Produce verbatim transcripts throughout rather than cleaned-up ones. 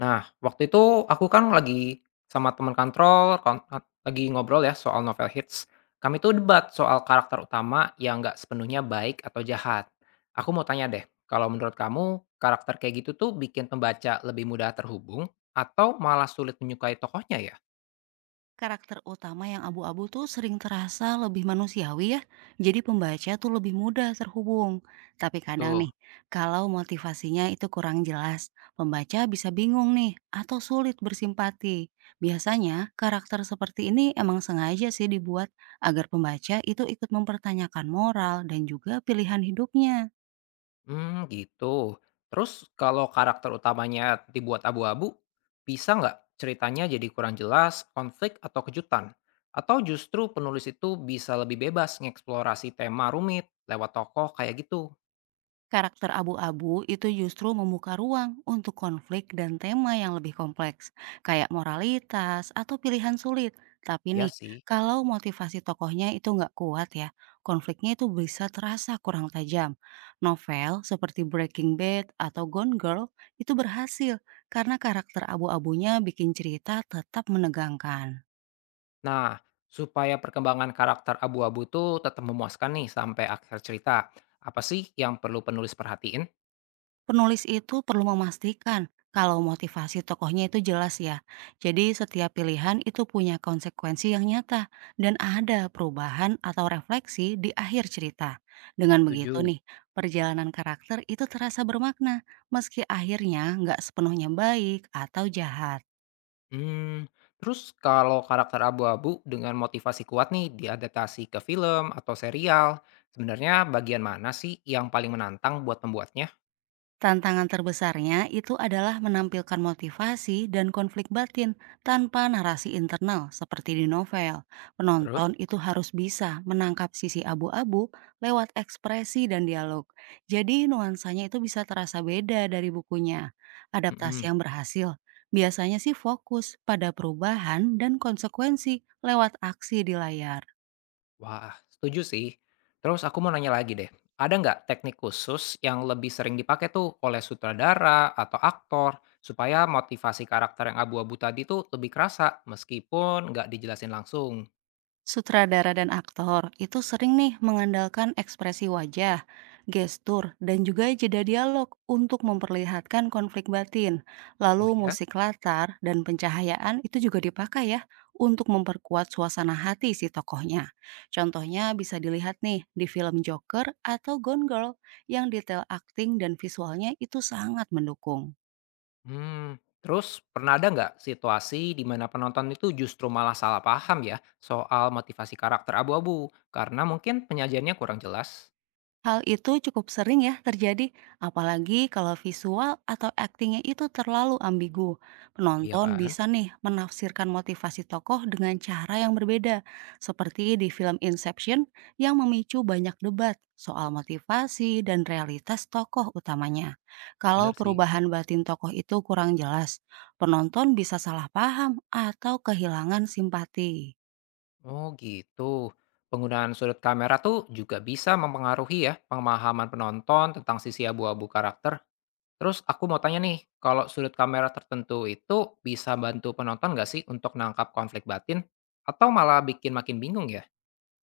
Nah, waktu itu aku kan lagi sama teman kantor, kon eh, lagi ngobrol ya soal novel hits. Kami tuh debat soal karakter utama yang nggak sepenuhnya baik atau jahat. Aku mau tanya deh, kalau menurut kamu karakter kayak gitu tuh bikin pembaca lebih mudah terhubung atau malah sulit menyukai tokohnya ya? Karakter utama yang abu-abu tuh sering terasa lebih manusiawi ya, jadi pembaca tuh lebih mudah terhubung. Tapi kadang Betul. nih, kalau motivasinya itu kurang jelas, pembaca bisa bingung nih atau sulit bersimpati. Biasanya karakter seperti ini emang sengaja sih dibuat agar pembaca itu ikut mempertanyakan moral dan juga pilihan hidupnya. Hmm, gitu. Terus kalau karakter utamanya dibuat abu-abu, bisa nggak ceritanya jadi kurang jelas, konflik, atau kejutan? Atau justru penulis itu bisa lebih bebas mengeksplorasi tema rumit lewat tokoh kayak gitu? Karakter abu-abu itu justru membuka ruang untuk konflik dan tema yang lebih kompleks, kayak moralitas atau pilihan sulit. Tapi Ya nih, sih. kalau motivasi tokohnya itu nggak kuat ya, konfliknya itu bisa terasa kurang tajam. Novel seperti Breaking Bad atau Gone Girl itu berhasil karena karakter abu-abunya bikin cerita tetap menegangkan. Nah, supaya perkembangan karakter abu-abu itu tetap memuaskan nih sampai akhir cerita, apa sih yang perlu penulis perhatiin? Penulis itu perlu memastikan kalau motivasi tokohnya itu jelas ya. Jadi setiap pilihan itu punya konsekuensi yang nyata dan ada perubahan atau refleksi di akhir cerita. Dengan begitu Tujuh. nih, perjalanan karakter itu terasa bermakna meski akhirnya nggak sepenuhnya baik atau jahat. Hmm, terus kalau karakter abu-abu dengan motivasi kuat nih diadaptasi ke film atau serial, sebenarnya bagian mana sih yang paling menantang buat pembuatnya? Tantangan terbesarnya itu adalah menampilkan motivasi dan konflik batin tanpa narasi internal seperti di novel. Penonton Terus? itu harus bisa menangkap sisi abu-abu lewat ekspresi dan dialog. Jadi nuansanya itu bisa terasa beda dari bukunya. Adaptasi Mhm. yang berhasil biasanya sih fokus pada perubahan dan konsekuensi lewat aksi di layar. Wah, setuju sih. Terus aku mau nanya lagi deh, ada nggak teknik khusus yang lebih sering dipakai tuh oleh sutradara atau aktor supaya motivasi karakter yang abu-abu tadi tuh lebih kerasa meskipun nggak dijelasin langsung? Sutradara dan aktor itu sering nih mengandalkan ekspresi wajah, gestur, dan juga jeda dialog untuk memperlihatkan konflik batin. Lalu Oh ya? musik latar dan pencahayaan itu juga dipakai ya untuk memperkuat suasana hati si tokohnya. Contohnya bisa dilihat nih di film Joker atau Gone Girl yang detail akting dan visualnya itu sangat mendukung. Hmm, terus pernah ada nggak situasi di mana penonton itu justru malah salah paham ya soal motivasi karakter abu-abu karena mungkin penyajiannya kurang jelas? Hal itu cukup sering ya terjadi, apalagi kalau visual atau aktingnya itu terlalu ambigu. Iya Penonton kan? bisa nih menafsirkan motivasi tokoh dengan cara yang berbeda, seperti di film Inception yang memicu banyak debat soal motivasi dan realitas tokoh utamanya. Bener Kalau sih. perubahan batin tokoh itu kurang jelas, penonton bisa salah paham atau kehilangan simpati. Oh gitu. Penggunaan sudut kamera tuh juga bisa mempengaruhi ya pemahaman penonton tentang sisi abu-abu karakter. Terus aku mau tanya nih, kalau sudut kamera tertentu itu bisa bantu penonton nggak sih untuk nangkap konflik batin? Atau malah bikin makin bingung ya?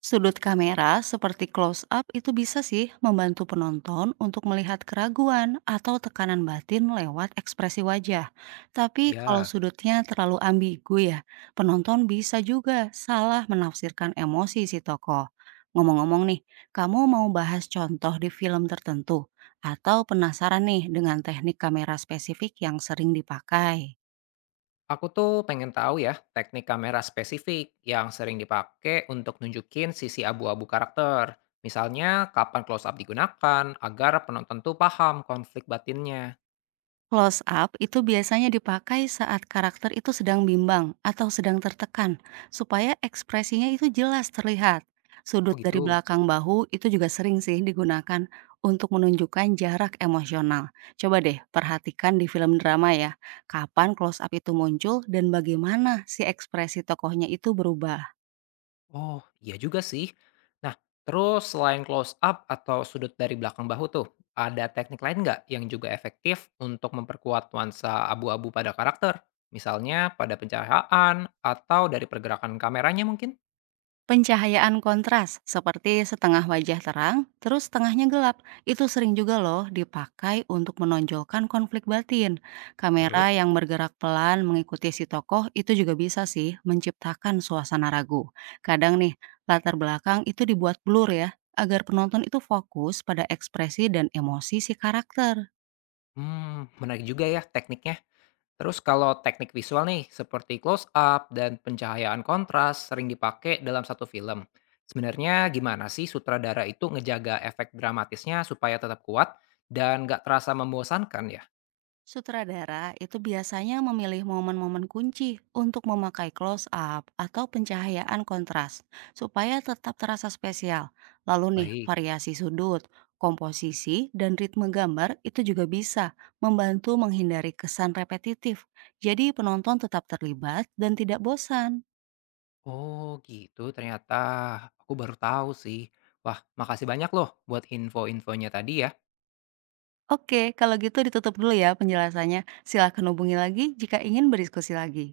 Sudut kamera seperti close up itu bisa sih membantu penonton untuk melihat keraguan atau tekanan batin lewat ekspresi wajah. Tapi kalau Ya. sudutnya terlalu ambigu ya, penonton bisa juga salah menafsirkan emosi si tokoh. Ngomong-ngomong nih, kamu mau bahas contoh di film tertentu atau penasaran nih dengan teknik kamera spesifik yang sering dipakai? Aku tuh pengen tahu ya, teknik kamera spesifik yang sering dipakai untuk nunjukin sisi abu-abu karakter. Misalnya, kapan close up digunakan agar penonton tuh paham konflik batinnya. Close up itu biasanya dipakai saat karakter itu sedang bimbang atau sedang tertekan, supaya ekspresinya itu jelas terlihat. Sudut Oh dari gitu. belakang bahu itu juga sering sih digunakan untuk menunjukkan jarak emosional. Coba deh perhatikan di film drama ya, kapan close up itu muncul dan bagaimana si ekspresi tokohnya itu berubah. Oh, iya juga sih. Nah, terus selain close up atau sudut dari belakang bahu tuh, ada teknik lain nggak yang juga efektif untuk memperkuat nuansa abu-abu pada karakter? Misalnya pada pencahayaan atau dari pergerakan kameranya mungkin? Pencahayaan kontras seperti setengah wajah terang, terus setengahnya gelap, itu sering juga loh dipakai untuk menonjolkan konflik batin. Terus? Kamera yang bergerak pelan mengikuti si tokoh itu juga bisa sih menciptakan suasana ragu. Kadang nih, latar belakang itu dibuat blur ya, agar penonton itu fokus pada ekspresi dan emosi si karakter. Hmm, menarik juga ya tekniknya. Terus kalau teknik visual nih, seperti close up dan pencahayaan kontras sering dipakai dalam satu film. Sebenarnya gimana sih sutradara itu ngejaga efek dramatisnya supaya tetap kuat dan nggak terasa membosankan ya? Sutradara itu biasanya memilih momen-momen kunci untuk memakai close up atau pencahayaan kontras supaya tetap terasa spesial. Lalu nih, Baik. variasi sudut, komposisi, dan ritme gambar itu juga bisa membantu menghindari kesan repetitif. Jadi penonton tetap terlibat dan tidak bosan. Oh gitu ternyata. Aku baru tahu sih. Wah, makasih banyak loh buat info-infonya tadi ya. Oke, kalau gitu ditutup dulu ya penjelasannya. Silakan hubungi lagi jika ingin berdiskusi lagi.